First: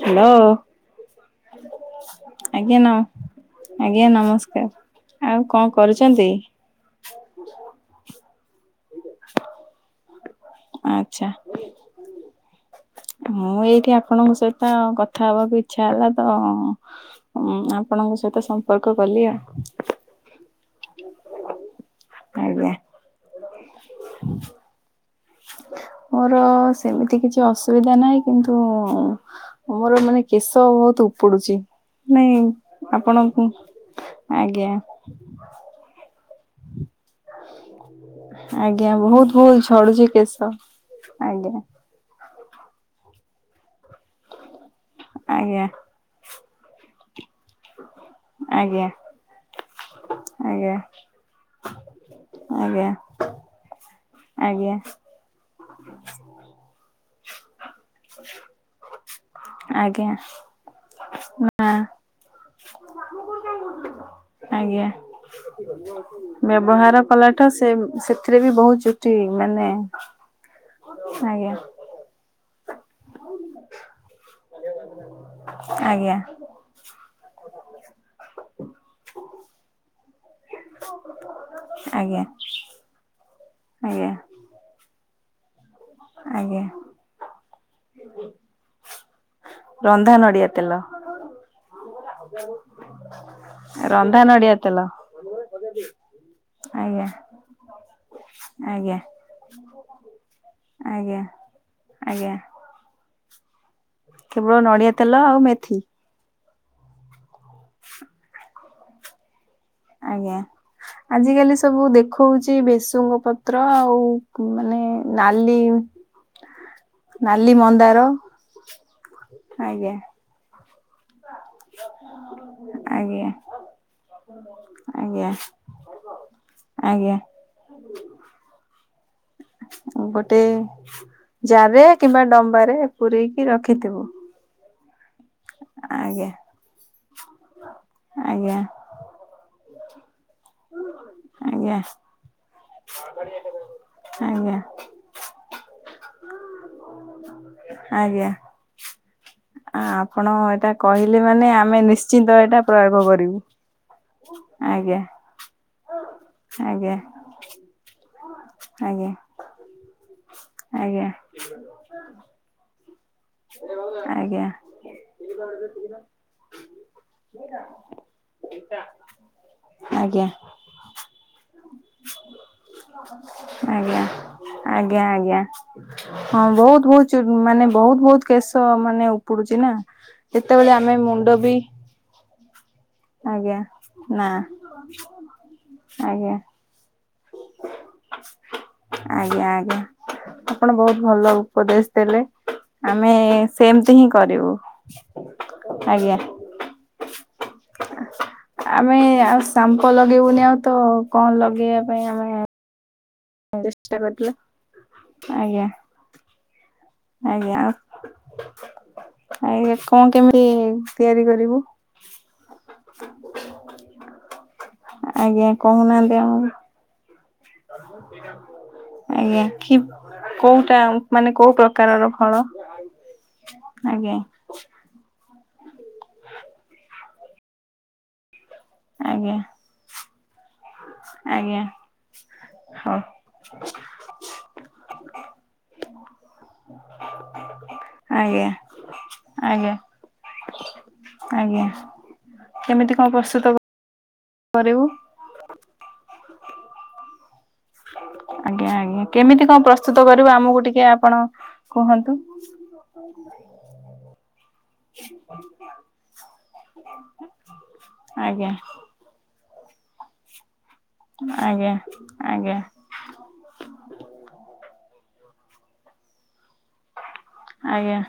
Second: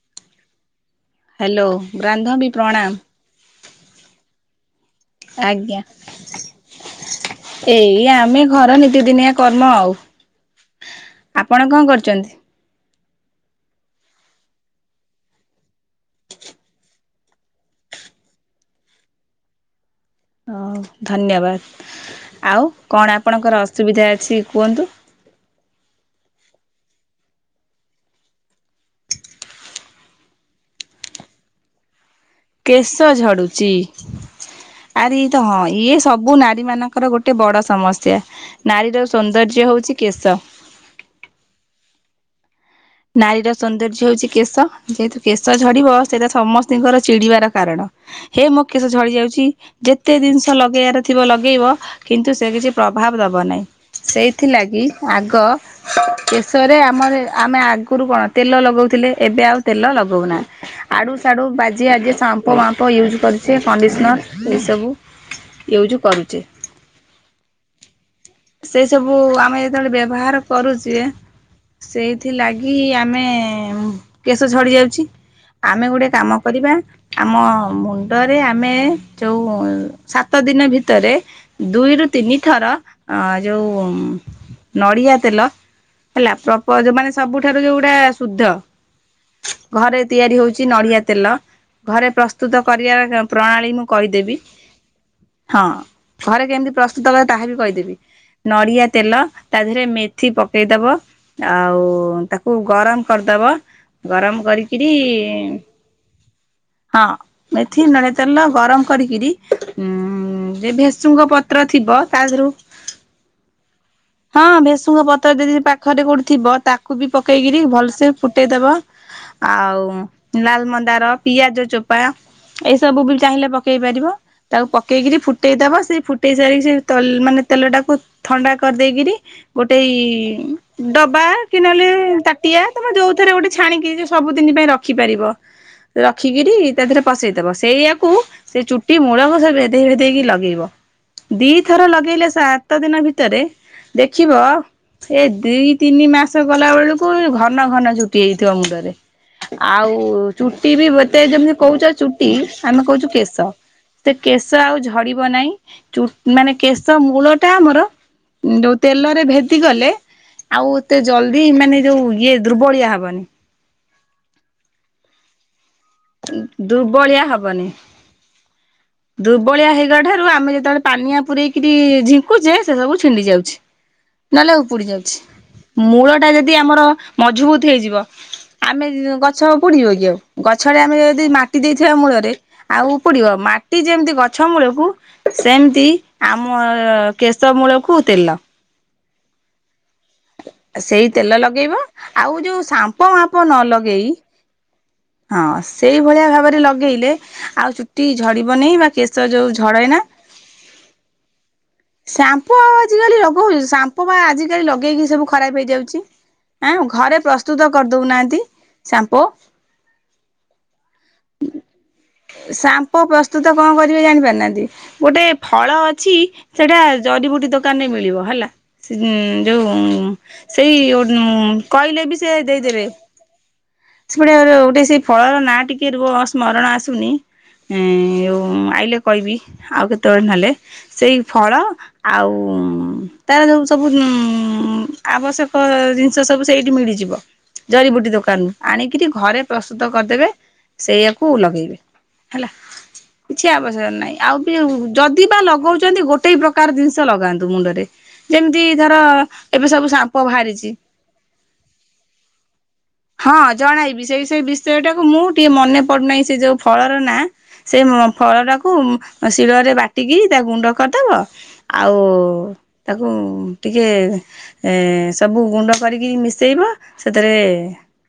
Hello. Hello ବ୍ରାନ୍ଧବୀ ଆଜ୍ଞା ନ ପ୍ରଣାମ। ଆଜ୍ଞା ନମସ୍କାର, ଆଉ କଣ ଆଜ୍ଞା କରୁଛନ୍ତି? ଏଇ ଆମେ ଘର ନି ନିତିଦିନିଆ କର୍ମ ଆଉ, ଆଚ୍ଛା ଆପଣ କଣ କରୁଛନ୍ତି? ମୁଁ ଏଇଠି ଆପଣଙ୍କ ସହିତ କଥା ହବାକୁ ଇଚ୍ଛା ହେଲା ତ ହୁଁ ଆପଣଙ୍କ ସହିତ ସମ୍ପର୍କ କଲି ଆଉ। ହଉ ଧନ୍ୟବାଦ, ଆଉ ଆଜ୍ଞା କଣ ଆପଣଙ୍କର ଅସୁବିଧା ଅଛି କୁହନ୍ତୁ? ମୋର ସେମିତି କିଛି ଅସୁବିଧା ନାହିଁ କିନ୍ତୁ ମୋର ମାନେ କେଶ ବହୁତ ଉପୁଡୁଛି, ନାଇଁ କେଶ ଆପଣଙ୍କୁ ଝଡୁଛି ଆଜ୍ଞା ଆରେ ଇ ତ ହଁ ଇଏ ସବୁ ନାରୀ ମାନଙ୍କର ଗୋ ଗୋଟେ ବଡ ସମସ୍ୟା ଆଜ୍ଞା ନାରୀର ବହୁତ ବହୁତ ସୌନ୍ଦର୍ଯ୍ୟ ହଉଛି ଝଡୁଛି କେଶ। ଆଜ୍ଞା। ନାରୀର ସୌନ୍ଦର୍ଯ୍ୟ ହଉଛି କେଶ, ଯେହେତୁ କେଶ ଆଜ୍ଞା ଝଡିବ ସେଇଟା ସମସ୍ତଙ୍କର ଚିଡିବାର କାରଣ, ହେ ମୋ କେଶ ଆଜ୍ଞା ଝଳି ଯାଉଛି ଯେତେ ଜିନିଷ ଆଜ୍ଞା ଲଗେଇବାର ଥିବ ଲଗେଇବ କିନ୍ତୁ ସେ କିଛି ଆଜ୍ଞା ପ୍ରଭାବ ଦବ ନାହିଁ ଆଜ୍ଞା ସେଇଥିଲାଗି ଆଗ କେଶରେ ଆମର ଆମେ ଆ ଆଗୁରୁ କଣ ତେଲ ଲଗୋଉଥିଲେ ଏବେ ଆଉ ତେଲ ଆଜ୍ଞା ଲଗାଉନାହାନ୍ତି ଆଡୁ ସଡୁ ନା ବାଜେ ଆଜେ ସାମ୍ ମୁଁ ମାପ ୟୁଜ୍ କରିଚି କଣ୍ଡିଶ୍ନର୍ ଆଜ୍ଞା। ଏସବୁ। ୟୁଜ୍ କରୁଛେ। ବ୍ୟବହାର କଲାଠୁ ସେ ସେଥିରେ ବି ବୋହୁତ ଚୁଟି ମାନେ କରୁଚିଏ। ଆଜ୍ଞା। ସେଇଥିଲାଗି ଆମେ କେଶ ଝଡି ଯାଉଛି ଆମେ ଗୋଟେ ଆଜ୍ଞା କାମ କରିବା ଆମ ମୁଣ୍ଡରେ ଆମେ ଯୋଉଁ ସାତ ଦିନ ଭିତରେ ଦୁଇରୁ ଆଜ୍ଞା ତିନି ଥର ଆଁ ଯୋଉ ଆଜ୍ଞା ନଡିଆ ତେଲ ହେଲା ଆଜ୍ଞା। ପ୍ରପର ଯୋଉଁ ମାନେ ସବୁଠାରୁ ଯୋଉଟା ଶୁଦ୍ଧ। ଘରେ ରନ୍ଧା ତିଆରି ନଡିଆ ହୋଉଚି ତେଲ ନଡିଆ ତେଲ। ଘରେ ପ୍ରସ୍ତୁତ କରିବାର ପ୍ରଣାଳୀ ମୁଁ ରନ୍ଧା କହିଦେବି। ନଡିଆ ତେଲ ହଁ ଘରେ କେମିତି ଆଜ୍ଞା ପ୍ରସ୍ତୁତ ହେବେ ତାହା ବି କହିଦେବି ନଡିଆ ଆଜ୍ଞା। ତେଲ ତା ଦେହରେ ମେଥି ପକେଇଦବ ଆଜ୍ଞା ଆଉ ଆଜ୍ଞା ତାକୁ ଗରମ କରିଦବ ଗରମ କେବଳ କରିକିରି ନଡିଆ ତେଲ ଆଉ ମେଥି ହଁ ମେଥି ନଡ଼ିଆ ତେଲ ଗରମ କରିକିରି ଆଜ୍ଞା ଉଁ ଯେ ଭେସୁଙ୍ଗ ଆଜିକାଲି ପତ୍ର ସବୁ ଥିବ ତା ଦେହରୁ ଦେଖୋଉଚି ଭେଷୁଙ୍ଗ ପତ୍ର ଆଉ ହଁ ମାନେ ଭେସୁଙ୍ଗ ପତ୍ର ନାଲି ଯଦି ପାଖରେ କୋଉଠିଥିବ ତାକୁ ତାକୁ ବି ନାଲି ପକେଇକରି ମନ୍ଦାର ଭଲସେ ଫୁଟେଇଦବ ଆଉ ଆଜ୍ଞା ଲାଲ ମନ୍ଦାର ପିଆଜ ଚୋପା ଏଇ ସବୁ ବି ଆଜ୍ଞା ଚାହିଁଲେ ପକେଇ ପାରିବ। ତାକୁ ପକେଇକିରି ଆଜ୍ଞା ଫୁଟେଇ ଦବ ସେଇ ଫୁଟେଇ ସାରିକି ସେ ତ ଆଜ୍ଞା। ମାନେ ତେଲଟାକୁ ଥଣ୍ଡା କରିଦେଇକିରି ଗୋଟେ ଗୋଟେ ଡବା ଜାରେ ମାନେ କିମ୍ବା ତାଟିଆ ଡମ୍ବାରେ ଯୋଉଥିରେ ପୂରେଇକି ଗୋଟେ ଛାଣିକି ରଖିଥିବୁ ଯୋଉ ସବୁଦିନ ପାଇଁ ରଖି ପାରିବ ଆଜ୍ଞା। ରଖିକିରି ତା ଦେହରେ ପସେଇଦେବ ସେଇଆକୁ ଆଜ୍ଞା ସେ ଚୁ ଟିକ ମୂଳକ ଘସ ଭେଦେଇ ଭେଦେଇକି ଲଗେଇବୁ। ଆଜ୍ଞା ଦିଥର ଲଗେଇଲେ ସାତ ଦିନ ଭିତରେ ଦେଖିବ ଆଜ୍ଞା ଏ ଦିଇ ତିନି ମାସ ଗଲା ବେଳକୁ ଘନ ଘନ ଛୁଟି ଆଜ୍ଞା। ହେଇଯିବ ମୁଣ୍ଡରେ। ଆଉ ଆପଣ ଏଇଟା ଚୁଟି ବି କହିଲେ ବତେ ମାନେ ଯେମିତି ଆମେ କୋହୁଚ ନିଶ୍ଚିନ୍ତ ଚୁଟି ଏଇଟା ଆମେ ପ୍ରୟୋଗ କୋହୁଚୁ କରିବୁ। କେଶ। ସେ କେଶ ଆଉ ଆଜ୍ଞା ଝଡିବ ନାହିଁ ଚୁ ମାନେ ଆଜ୍ଞା କେଶ ମୂଳ ଟା ଆମର ଯୋଉ ଆଜ୍ଞା ତେଲରେ ଭେଦି ଗଲେ ଆଉ ଏତେ ଆଜ୍ଞା ଜଲଦି ମାନେ ଯୋଉ ଇଏ ଦୁର୍ବଳିଆ ହବନି। ଆଜ୍ଞା। ଦୁର୍ବଳିଆ ହବନି। ସେଇଟା ଦୁର୍ବଳିଆ ହେଇଗଲା ଠାରୁ ଆମେ ଯେତେବେଳେ ପାନିଆ ପୂରେଇକିରି ଝିଙ୍କୁଚେ ସେ ସବୁ ଛିଣ୍ଡି ଯାଉଛି। ଆଜ୍ଞା ନହେଲେ ଉପୁଡି ଆଜ୍ଞା ଯାଉଛି। ଆଜ୍ଞା ମୂଳଟା ଯଦି ହଁ ଆମର ବୋହୁତ ବୋହୁତ ଚୁ ମଜବୁତ ମାନେ ହେଇଯିବ ବୋହୁତ ବୋହୁତ କେଶ ଆମେ ମାନେ ଗଛ ଉପୁଡୁଚି ନା ଯେତେବେଳେ ଆମେ ମୁଣ୍ଡ ବି କିଛି ଥିବା ମୂଳରେ ଆଉ ଉପୁଡିବ ଆଜ୍ଞା ମାଟି ଯେମିତି ନା ଗଛ ମୂଳକୁ ସେମିତି ଆଜ୍ଞା। ଆମ କେଶ ମୂଳକୁ ତେଲ। ଆଜ୍ଞା ଆଜ୍ଞା। ଆପଣ ବୋହୁତ ସେଇ ତେଲ ଭଲ ଲଗେଇବ ଉପଦେଶ ଦେଲେ, ଆଉ ଯୋଉ ସାମ୍ପ ଆମେ ମାପ ନ ସେମତି ହିଁ ଲଗେଇ କରିବୁ। ହଁ ଆଜ୍ଞା। ସେଇଭଳିଆ ଭାବରେ ଲଗେଇଲେ ଆଉ ଚୁଟି ଝଡିବନି ବା ଆମେ କେଶ ଆଉ ଯୋଉ ସାମ୍ପ ଝଡ଼େ ନା ଲଗେଇବୁନି ଆଉ ତ କଣ ଲଗେୟା ସାମ୍ପୁ ଆଉ ଆଜିିକାଲି ଲଗଉଚ ସାମ୍ପୁ ବା କରିଥିଲୁ ଆଜିିକାଲି ଲଗେଇକି ସବୁ ଖରାପ ଆଜ୍ଞା ହେଇଯାଉଚି। ଆଁ ଘରେ ଆଜ୍ଞା ପ୍ରସ୍ତୁତ ଆଉ କରିଦୋଉନାହାନ୍ତି। ଆଜ୍ଞା କଣ କେମିତି ତିଆରି କରିବୁ? ସାମ୍ପ ପ୍ରସ୍ତୁତ କଣ କରିବେ ଜାଣିପାରନାହାନ୍ତି ଗୋଟେ ଆଜ୍ଞା ଫଳ ଅଛି କହୁନାହାନ୍ତି ଆମକୁ ସେଇଟା ଜରିିବୁଟି ଦୋକାନରେ ମିଳିବ ହେଲା ଆଜ୍ଞା କି ଯଉ କୋଉଟା ସେଇ ମାନେ କୋଉ କହିଲେ ପ୍ରକାରର ବି ଫଳ ସେ ଦେଇ ଦେବେ। ଆଜ୍ଞା ସେପଟେ ଗୋଟେ ସେ ଫଳର ନାଁ ଟିକେ ରୁହ ସ୍ମରଣ ଆସୁନି ଏଁ ହୁଁ- ଆଇଲେ କହିବି ଆଜ୍ଞା ଆଉ କେତେବେଳେ ନହେଲେ ସେଇ ଫଳ ଆଜ୍ଞା ଆଉ ହଉ ତାର ଯଉ ସବୁ ଉ- ଆବଶ୍ୟକ ଜିନଷ ସେ ସବୁ ସେଇଠି ମିଳିଯିବ ଜରିିବୁଟି ଆଜ୍ଞା ଦୋକାନରୁୁ। ଆଣିକିରି ଘରେ ଆଜ୍ଞା ପ୍ରସ୍ତୁତ କରିଦେବେ ସେଇଆକୁ ଆଜ୍ଞା ଲଗେଇବେ ହେଲା କେମିତି କଣ ପ୍ରସ୍ତୁତ କିଛି ବସିବାର ନାଇଁ ଆଉ ବି କରିବୁ? ଯଦି ବା ଲଗଉଚନ୍ତି ଗୋଟେଇ ପ୍ରକାର ଜିନିଷ ଲଗାନ୍ତୁ ମୁଣ୍ଡରେ। ଯେମିତି ଆଜ୍ଞା ଧର -ଆଜ୍ଞା କେମିତି କଣ ଏବେ ସବୁ ପ୍ରସ୍ତୁତ ସାମ୍ପ କରିବୁ ଆମକୁ ବାହାରିଛି ଟିକେ ଆପଣ କୁହନ୍ତୁ? ହଁ ଜଣାଇବି ସେଇ ସେଇ ବିଷୟ ଟାକୁ ମୁଁ ଟିକେ ମନେ ପଡୁନାହିଁ ସେ ଯଉ ଫଳର ନା ସେ ଫଳ ଆଜ୍ଞା ଟାକୁ ଶିଳରେ ବାଟିକି ତା ଗୁଣ୍ଡ କରିଦବ ଆଜ୍ଞା ଆଉ ଆଜ୍ଞା ତାକୁ ଟିକଏ ଏ-ସବୁ ଗୁଣ୍ଡ କରିକି ମିଶେଇବ। ସେତେରେ ଆଜ୍ଞା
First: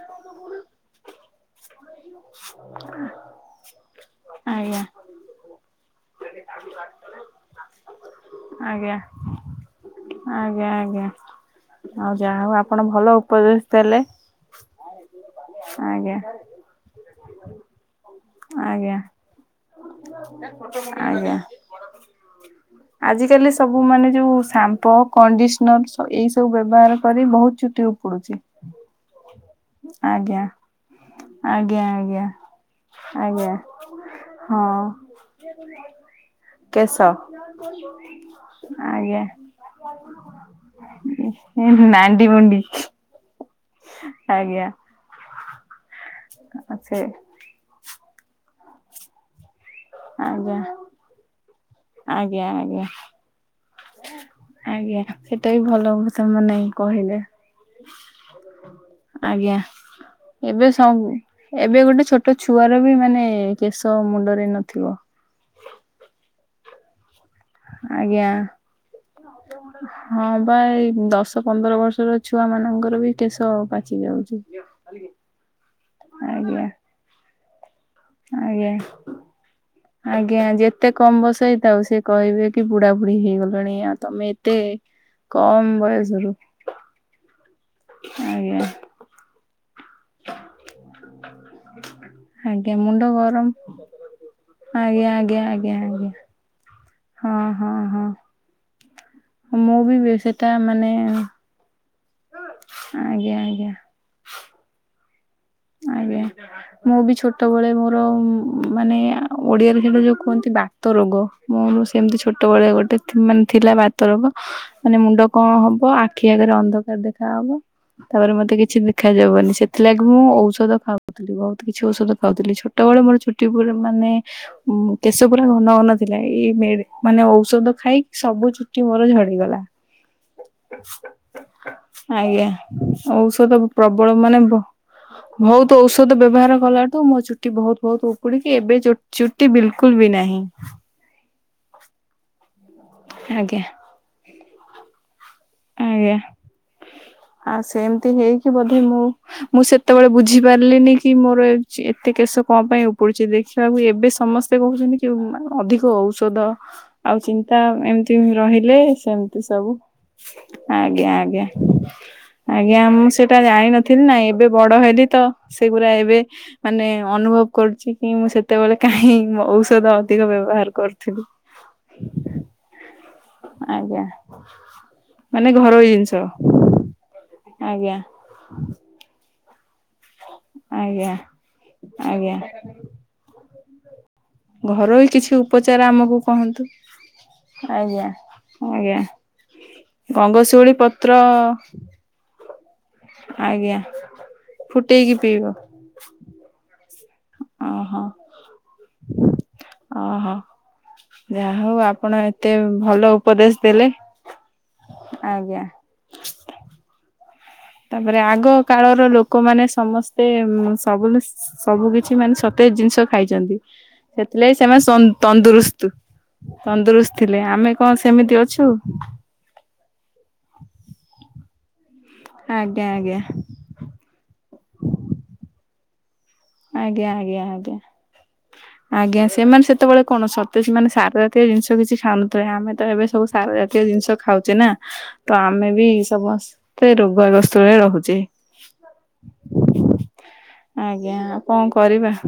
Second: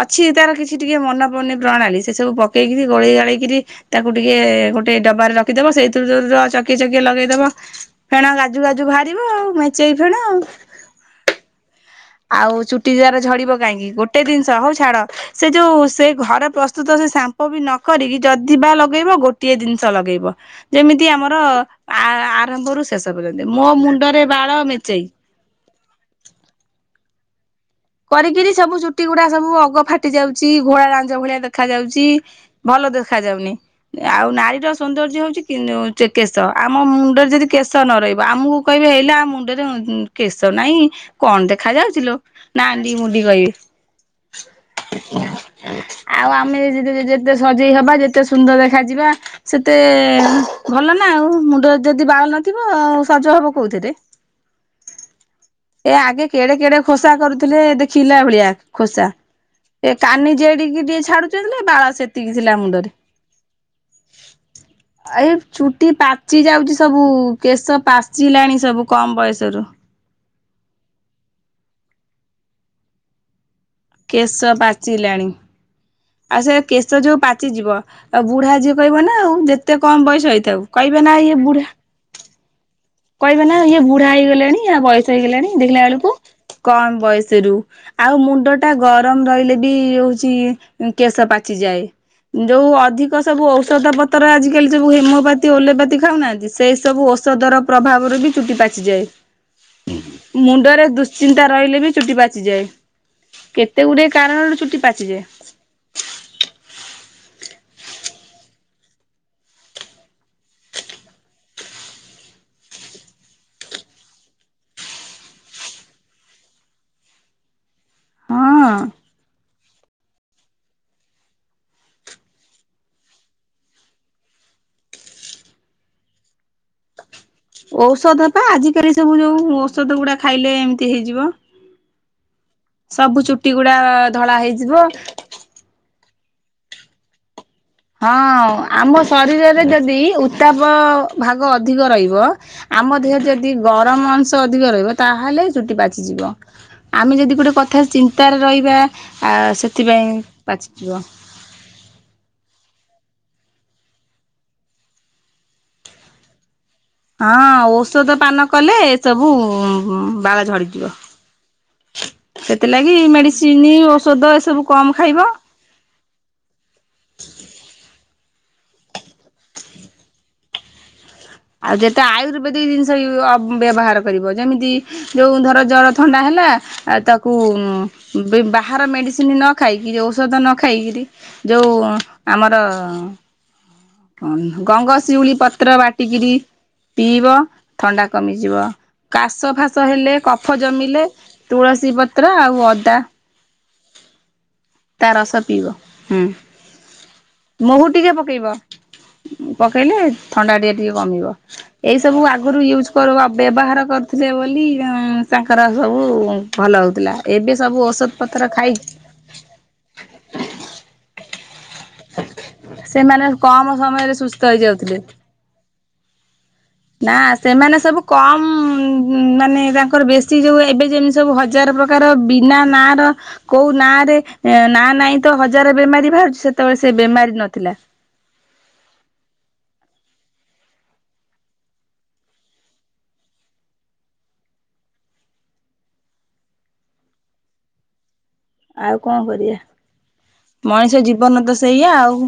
ଅଛି ତାର କିଛି ଟିକେ ମନେ ପଡୁନି ପ୍ରଣାଳୀ ସେ ସବୁ ପକେଇକିରି ଗୋଳେଇ ଗାଳେଇକିରି ତାକୁ ଟିକେ ଆଜ୍ଞା। ଗୋଟେ ଡବାରେ ରଖିଦବ ସେଇଥିରୁ ଯଉ ଚକିଏ ଚକିଏ ଲଗେଇଦବ ଫେଣ ଗାଜୁ ଗାଜୁ ଆଜ୍ଞା ବାହାରିବ ଆଉ ମେଚେଇ ଫେଣ ଆଉ। ଆଜ୍ଞା ଆଉ ଯାହା ହଉ ଆପ୍ ଚୁଟି ଯାର ଝଡିବ କାହିଁକି ଗୋଟ୍ ଗୋଟେ ଜିନିଷ ହଉ ଛାଡ ସେ ଯଉ ସେ ଆଜ୍ଞା ଘରେ ପ୍ରସ୍ତୁତ ସେ ସାମ୍ପୁ ବି ନ କରିକି ଯଦିି ବା ଆଜ୍ଞା ଲଗେଇବ ଗୋଟିଏ ଜିନିଷ ଲଗେଇବ ଯେମିତି ଆମର ଆରମ୍ଭରୁ ଶେଷ ଆଜ ପର୍ଯ୍ୟନ୍ତ କାଲି ମୋ ସବୁ ମାନେ ମୁଣ୍ଡରେ ଯଉ ବାଳ ସାମ୍ପୋ ମେଚେଇ କଣ୍ଡିସ୍ନ ହ- ଏଇ ସବୁ ବ୍ୟବହାର କରି ବହୁତ୍ ଚୁଟି ଉପ୍ କରିକିରି ସବୁ ଚୁଟି ଗୁଡା ସବୁ ଅ ଗ ଫାଟି ଆଜ୍ଞା ଯାଉଚି ଘୋଡ଼ା ଲାଞ୍ଜ ଭଳିଆ ଦେଖା ଆଜ୍ଞା ଯାଉଚି ଆଜ୍ଞା ଭଲ ଦେଖା ଯାଉନି। ଆଜ୍ଞା ଆଉ ନାରୀର ହଁ। ସୌନ୍ଦର୍ଯ୍ୟ ହଉଚି କିଁ-କେଶ ଆମ କେଶ ମୁଣ୍ଡରେ ଯଦି କେଶ ନ ରହିବ ଆମୁକୁ କହିବେ ହେଇଲା ଆଜ୍ଞା ମୁଣ୍ଡରେ ଉଁ -କେଶ ନାହିଁ କଣ ଦେଖା ଯାଉଚିଲ ନାଣ୍ଡି ମୁଣ୍ଡି ନାଣ୍ଡି ମୁଣ୍ଡି କହିବେ। ଆଜ୍ଞା। ଆଉ ଆମେ ସେ ଯେ-ଯେତେ ସଜେଇ ହବା ଯେତେ ସୁନ୍ଦର ଦେଖା ଯିବା ସେତେ ଆଜ୍ଞା ଭଲ ନା ଆଉ ମୁଣ୍ଡରେ ଯଦି ବାଳ ଆଜ୍ଞା ନଥିବ ଆଜ୍ଞା ଆଉ ସଜ ହବ କଉଥିରେ। ଆଜ୍ଞା ସେଟା ବି ଭଲ ହବ ଆଗେ କେଡେ ସେମାନେ କେଡେ ଖୋସା କହିଲେ। କରୁଥିଲେ ଏ ଦେଖିଲା ଭଳିଆ ଖୋସା। ଆଜ୍ଞା। ଏ କାନି ଏବେ ଯେଡିକି ଟିକେ ଛାଡୁଛନ୍ତି ସବ୍- ବାଳ ଏବେ ଗୋଟେ ସେତିକି ଛୋଟ ଥିଲା ଛୁଆର ମୁଣ୍ଡରେ। ବି ମାନେ କେଶ ମୁଣ୍ଡରେ ନଥିବ। ଆଏ ଚୁଟି ପାଚି ଯାଉଚି ସବୁ କେଶ ଆଜ୍ଞା ପାଚିଲାଣି ସବୁ କମ୍ ବୟସରୁ। ହଁ ବା ଏଇ ଦଶ ପନ୍ଦର ବର୍ଷର ଛୁଆ ମାନଙ୍କର ବି କେଶ ପାଚି ଯାଉଛି କେଶ ପାଚିଲାଣି ଆଉ ସେ ଆଜ୍ଞା କେଶ ଯଉ ପାଚିଯିବ ଆଉ ବୁଢା ଆଜ୍ଞା ଯିଏ କହିବ ନା ଆଉ ଯେତେ କମ୍ ବୟସ ଆଜ୍ଞା ହେଇଥାଉ ଯେତେ କହିବେ ନା କମ ଇଏ ବୟସ ବୁଢା। ହେଇଥାଉ ସେ କହିବେ କି ବୁଢା ବୁଢ଼ୀ କହିବେ ନା ହେଇଗଲଣି ଇଏ ଆଉ ବୁଢା ତମେ ଏତେ ହେଇଗଲାଣି କମ୍ ବୟସରୁ କମ୍ ବୟସ ରୁ ଆଉ ମୁଣ୍ଡ ଆଜ୍ଞା ଟା ଗରମ୍ ରହିଲେ ବି ଉ ଚି କେଶ ପାଚିଯାଏ। ଯଉ ଆଜ୍ଞା ମୁଣ୍ଡ ଅଧିକ ସବୁ ଗରମ ଔଷଧ ପତର ଆଜିକାଲି ସବୁ ଆଜ୍ଞା ଆଜ୍ଞା ହେମୋପାତି ଆଜ୍ଞା ଓଲୋପାତି ଆଜ୍ଞା ଖାଉନାହାନ୍ତି ସେଇ ସବୁ ହଁ ଔଷଧ ର ହଁ ହଁ ପ୍ରଭାବରେ ବି ଚୁଟି ମୁଁ ବି ପାଚିଯାଏ ବେ ସେଟା ମୁଣ୍ଡରେ ମାନେ ଦୁଶ୍ଚିନ୍ତା ରହିଲେ ବି ଚୁଟି ପାଚିଯାଏ। ଆଜ୍ଞା ଆଜ୍ଞା କେତେ ଗୁଡିଏ କାରଣରୁ ଚୁଟି ପାଚି ଯାଏ। ଆଜ୍ଞା। ମୁଁ ବି ଛୋଟବେଳେ ମୋର ମାନେ ଓଡିଆରେ ଯୋଉ ଟା ଯୋଉ କୁହନ୍ତି ବା ବାତ ରୋଗ ମୋର ସେମତି ଛୋଟ ବେଳେ ଗୋଟେ ଥି ମାନେ ଥିଲା ବାତ ରୋଗ। ମାନେ ମୁଣ୍ଡ କଣ ହବ ଆଖି ଆଗରେ ଅନ୍ଧକାର ଦେଖା ହବ। ତାପରେ ମତେ ହଁ କିଛି ଦେଖାଯାବନି ସେଥିଲାଗି ମୁଁ ଔ ଷଧ ଖାଉଥିଲି ବହୁତ କିଛି ଔଷଧ ଖାଉଥିଲି ଛୋଟବେଳେ ମୋର ଚୁଟି ଉପୁଡେ ମାନେ ଉଁ କେଶ ପୁରା ଘନ ଘନ ଥିଲା ଏଇ ମେରେ ମାନେ ଔଷଧ ଖାଇକି ଔଷଧ ବା ସବୁ ଚୁଟି ଆଜିକାଲି ମୋର ସବୁ ଯୋଉ ଝଡିଗଲା। ଔଷଧ ଗୁଡା ଖାଇଲେ ଏମିତି ହେଇଯିବ ଆଜ୍ଞା ସବୁ ଆଉ ଚୁଟି ଔଷଧ ଗୁଡା ପ୍ରବଳ ଧଳା ମାନେ ବ ହେଇଯିବ ଭୋହୁତ ଔଷଧ ବ୍ୟବହାର କଲାଠୁ ମୋ ଚୁଟି ଭୋହୁତ ହଁ ଆମ ଶରୀରରେ ଯଦି ବି ନାହିଁ ଉତ୍ତାପ ଭାଗ ଅଧିକ ରହିବ ଆମ ଦେହରେ ଯଦି ଆଜ୍ଞା ଗରମ ଅଂଶ ଅଧିକ ରହିବ ତାହେଲେ ଚୁଟି ଆଜ୍ଞା ପାଚିଯିବ ଆମେ ଯଦି ଗୋଟେ ଆଉ କଥା ସେମିତି ଚିନ୍ତାରେ ହେଇକି ରହିବା ବୋଧେ ମୁଁ ଆ ମୁଁ ସେତେବେଳେ ସେଥିପାଇଁ ବୁଝି ପାରିଲିନି ପାଚିଯିବ। କି ମୋର ଏ ସେ ଏତେ କେଶ କଣ ପାଇଁ ଉପୁଡୁଛି ଦେଖିବାକୁ ଏବେ ସମସ୍ତେ କହୁଛନ୍ତି କି ଅଧିକ ଔଷଧ ଆଉ ହଁ ଚିନ୍ତା ଔଷଧ ଏମିତି ପାନ କଲେ ରହିଲେ ଏସବୁ ସେମିତି ସବୁ ବାଳ ଝଡ଼ିଯିବ। ଆଜ୍ଞା ଆଜ୍ଞା। ଆଜ୍ଞା ସେଥିଲାଗି ମୁଁ ସେଟା ମେଡ଼ିସିନ ଜାଣିିନଥିଲି ନା ଔଷଧ ଏବେ ଏସବୁ ବଡ କମ୍ ହେଲି ତ ଖାଇବ। ସେଗୁୁରା ଏବେ ମାନେ ଅନୁଭବ କରୁଛି କି ମୁଁ ସେତେବେଳେ କାହିଁ ମୁଁ ଔଷଧ ଅଧିକ ବ୍ୟବହାର କରୁଥିଲି। ଆଉ ଯେତେ ଆୟୁର୍ବେଦିକ ଜିନିଷ ବି ବ ବ୍ୟବହାର ଆଜ୍ଞା କରିବ ଯେମିତି ଯୋଉ ମାନେ ଧର ଘରୋଇ ଜର ଜିନିଷ ଥଣ୍ଡା ହେଲା ଆ ତାକୁ ଆଜ୍ଞା ବେ ବାହାର ମେଡିସିନ ନ ଖାଇକି ଔଷଧ ନ ଖାଇକିରି ଆଜ୍ଞା। ଯୋଉ ଆଜ୍ଞା ଆମର ଘରୋଇ କିଛି ଗଙ୍ଗଶିଉଳି ପତ୍ର ଉପଚାର ଆମକୁ ବାଟିକିରି କହନ୍ତୁ। ପିଇବ ଥଣ୍ଡା କମିଯିବ କାଶ ଫାଶ ହେଲେ କଫ ଗଙ୍ଗଶିଉଳି ଜମିଲେ ପତ୍ର ତୁଳସୀ ପତ୍ ତ୍ର ଆଉ ଅଦା ଆଜ୍ଞା। ତା ରସ ପିଇବ ହୁଁ ମହୁ ଓହୋ ଟିକେ ପକେଇବ। ପକେଇଲେ ଓହୋ ଥଣ୍ଡା ଟିକେ ଟିକେ କମିବ ଯାହା ହଉ ଏଇ ଆପଣ ସବୁ ଏତେ ଆଗରୁ ୟୁଜ ଭଲ କର ଆ ଉପଦେଶ ବ୍ୟବହାର ଦେଲେ କରୁ। ଥିଲେ ବୋଲି ଉଁ ଆଜ୍ଞା। ତାଙ୍କର ସବୁ ଭଲ ହେଉଥିଲା ଏବେ ସବୁ ଔଷଧ ତାପରେ ପତ ଆଗ କାଳର ଲୋକମାନେ ସମସ୍ତେ ମୁଁ ସବୁ ଲୁସ୍‌ ସବୁ କିଛି ମାନେ ସତେଜ ଜିନିଷ ସେମାନେ ଖାଇଛନ୍ତି କମ ସମୟରେ ସୁସ୍ଥ ସେଥିଲାଗି ସେମାନେ ସ ହେଇଯାଉଥିଲେ। ତନ୍ଦୁରୁସ୍ତୁ। ନା ସେମାନେ ସବୁ ସେମିତି କମ ଅଛୁ ଉ ଉଁ ମାନେ ରାଙ୍କର ବେଶୀ ଚି ଯୋଉ ଏବେ ଯେମିତି ସବୁ ହଜାର ପ୍ରକାର ବିନା ନାଁ ଆଜ୍ଞା ର ଆଜ୍ଞା କୋଉ ନାଁ ରେ ଏ ନାଁ ନାହିଁ ତ ହଜାରେ ବେମାରୀ ବାହାରୁଛି ସେତେବେଳେ ସେ ଆଜ୍ଞା ବେମାରୀ ଆଜ୍ଞା ନଥିଲା। ଆଜ୍ଞା [inaudible] ଆଜ୍ଞା ସେମାନେ ସେତେବେଳେ କଣ ସତେ ସେମାନେ ସାର ଜାତୀୟ ଜିନିଷ କିଛି ଖାାଉଥିଲେ ଆମେ ତ ଏବେ ସବୁ ସାର ଜାତୀୟ ଜିନିଷ ଖାଉଚେ ନା ତ ଆମେ ବି ସମସ୍ତେ ରୋଗା ଗସ୍ତରେ ରେ ରହୁଛେ। ଆଉ କଣ କରିବା। ମଣିଷ ଆଜ୍ଞା ଜୀବନ ତ କଣ ସେଇଆ କରିବା ଆଉ।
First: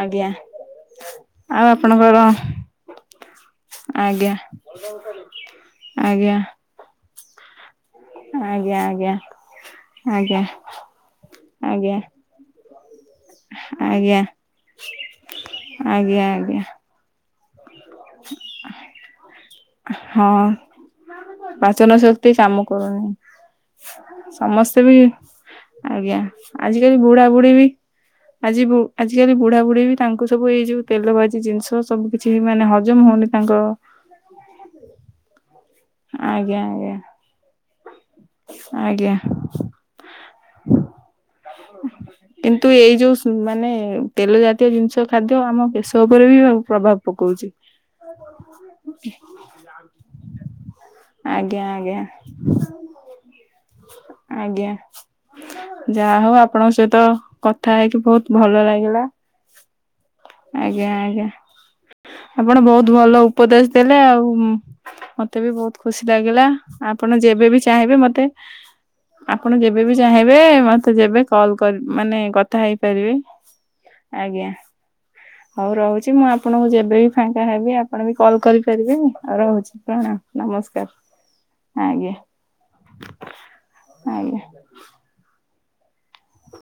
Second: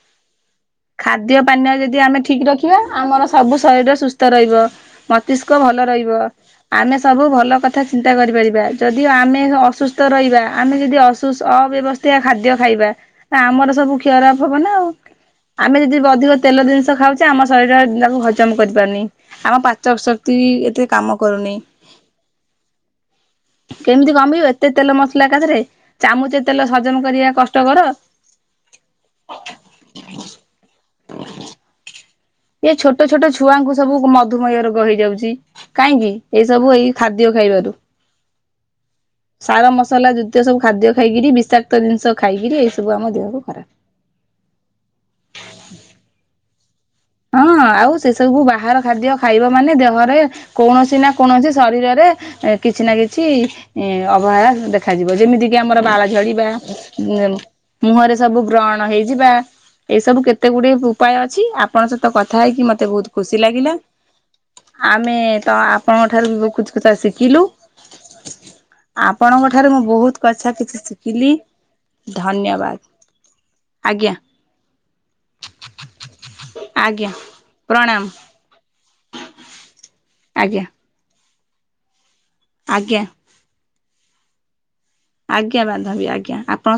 ଆଜ୍ଞା। ଖାଦ୍ୟ ଆଉ ପାନୀୟ ଯଦି ଆପଣଙ୍କର ଆମେ ଠିକ ରଖିବା ଆମର ସବୁ ଶରୀର ସୁସ୍ଥ ଆଜ୍ଞା ରହିବ ମ ମସ୍ତିଷ୍କ ଭଲ ରହିବ ଆଜ୍ଞା ଆମେ ସବୁ ଭଲ କଥା ଚିନ୍ତା କରିପାରିବା ଆଜ୍ଞା ଯଦି ଆଜ୍ଞା ଆମେ ଅସୁସ୍ଥ ଆଜ୍ଞା ରହିବା, ଆମେ ଯଦି ଅସୁସ ଆଜ୍ଞା ଅବ୍ୟବସ୍ଥା ଖାଦ୍ୟ ଖାଇବା ଆମର ସବୁ ଆଜ୍ଞା ଖ୍ଷରାପ ହବ ନା ଆଉ। ଆମେ ଯଦି ଆଜ୍ଞା ଅଧିକ ଆଜ୍ଞା ତେଲ ଜିନିଷ ଖାଉଛେ, ଆମ ଶରୀର ହଜମ କରିପାରୁନି, ଆମ ପାଚନ ସକ୍ତି ହଁ ଏତେ ଆଉ କାମ କରୁନି। ପାଚନ ଶକ୍ତି କାମ କରୁନି କେମିତି କମିବ ଏତେ ତେଲ ମସଲା [unintelligible] ଏକାଥରେ ଆଜ୍ଞା ଚାମୁଚେ ତେଲ ହଜମ ଆଜିକାଲି ବୁଢା କରିବା ବୁଢୀ ବି, କଷ୍ଟକର। ଆଜି ବୁ ଆଜିକାଲି ବୁଢା ପକୁଡି ବି ତାଙ୍କୁ ସବୁ ଏଇ ଯୋଉ ତେଲଭାଜି ଜିନିଷ, ସବୁ କିଛି ମାନେ ଏ ହ ଛୋଟ ଛୋଟ ଛୁଆଙ୍କୁ ସବୁ ମଧୁମୟ ରୋଗ ହେଇ ଯାଉଚି। କାହିଁକି, ଆଜ୍ଞା ଏଇସବୁ ଏଇ ଆଜ୍ଞା ଖାଦ୍ୟ ଖାଇବାରୁ। ଆଜ୍ଞା ସାର ମସଲା ଜୁତୀୟ ସବୁ ଖାଦ୍ୟ ଖାଇକିରି, ବିଷାକ୍ତ ଜିନିଷ ଖାଇକିରି କିନ୍ତୁ ଏଇ ସବୁ ଆମ ଯୋଉ ଦେହକୁ ଖରାପ। ମାନେ ତେଲ ଜାତୀୟ ଜିନିଷ ଖାଦ୍ୟ ଆମ କେଶ ଉପରେ ବି ପ୍ରଭାବ ପକଉଛି ହଁ ଆଉ ସେ ସବୁ ବାହାର ଖାଦ୍ୟ ଖାଇବ ମାନେ ଦେହରେ କୌଣସି ନା କୌଣସି ଆଜ୍ଞା ଆଜ୍ଞା ଶରୀରରେ କିଛି ନା କିଛି ଏ ଅବହେଳା ଆଜ୍ଞା ଦେଖାଯିବ, ଯେମିତି ଏ ଆମର ବାଳ ଯାହା ହଉ ଝଡିବା, ଆପଣଙ୍କ ସହିତ କଥା ହେଇକି ମୁହଁରେ ବହୁତ ସବୁ ଭଲ ବ୍ରଣ ଲାଗିଲା ହେଇଜି ବା, ଏଇସବୁ କେତେ ଗୁଡିଏ ଆଜ୍ଞା ଉପାୟ ଆଜ୍ଞା ଅଛି? ଆ ଆପଣ ବହୁତ ଭଲ ଉପଦେଶ ଦେଲେ ଆଉ, ଆମେ ମତେ ତ ବି ବହୁତ ଆପଣଙ୍କ ଖୁସି ଠାରୁ ବି ଲାଗିଲା। ବହୁତ କଥା ଆପଣ ଶିଖିଲୁ ଯେବେ ବି ଚାହିଁବେ ମତେ ଆପଣଙ୍କ ଆପଣ ଠାରୁ ମୁଁ ଯେବେ ବି ବହୁତ ଚାହିଁବେ, କଥା କିଛି ମତେ ଯେବେ ଶିଖିଲି କଲ କରି ମାନେ କଥା ଧନ୍ୟବାଦ। ହେଇପାରିବେ। ଆଜ୍ଞା। ଆଜ୍ଞା। ହଉ ରହୁଛି ମୁଁ ଆପଣଙ୍କୁ ଯେବେବି ଆଜ୍ଞା ଫାଙ୍କା ହେବି, ପ୍ରଣାମ ଆପଣ ବି କଲ କରିପାରିବେ ଆଉ ରହୁଛି ପ୍ରଣାମ। ଆଜ୍ଞା ନମସ୍କାର ଆଜ୍ଞା। ଆଜ୍ଞା। ଆଜ୍ଞା। ଆଜ୍ଞା ବାନ୍ଧବୀ ଆଜ୍ଞା ଆପଣ ସ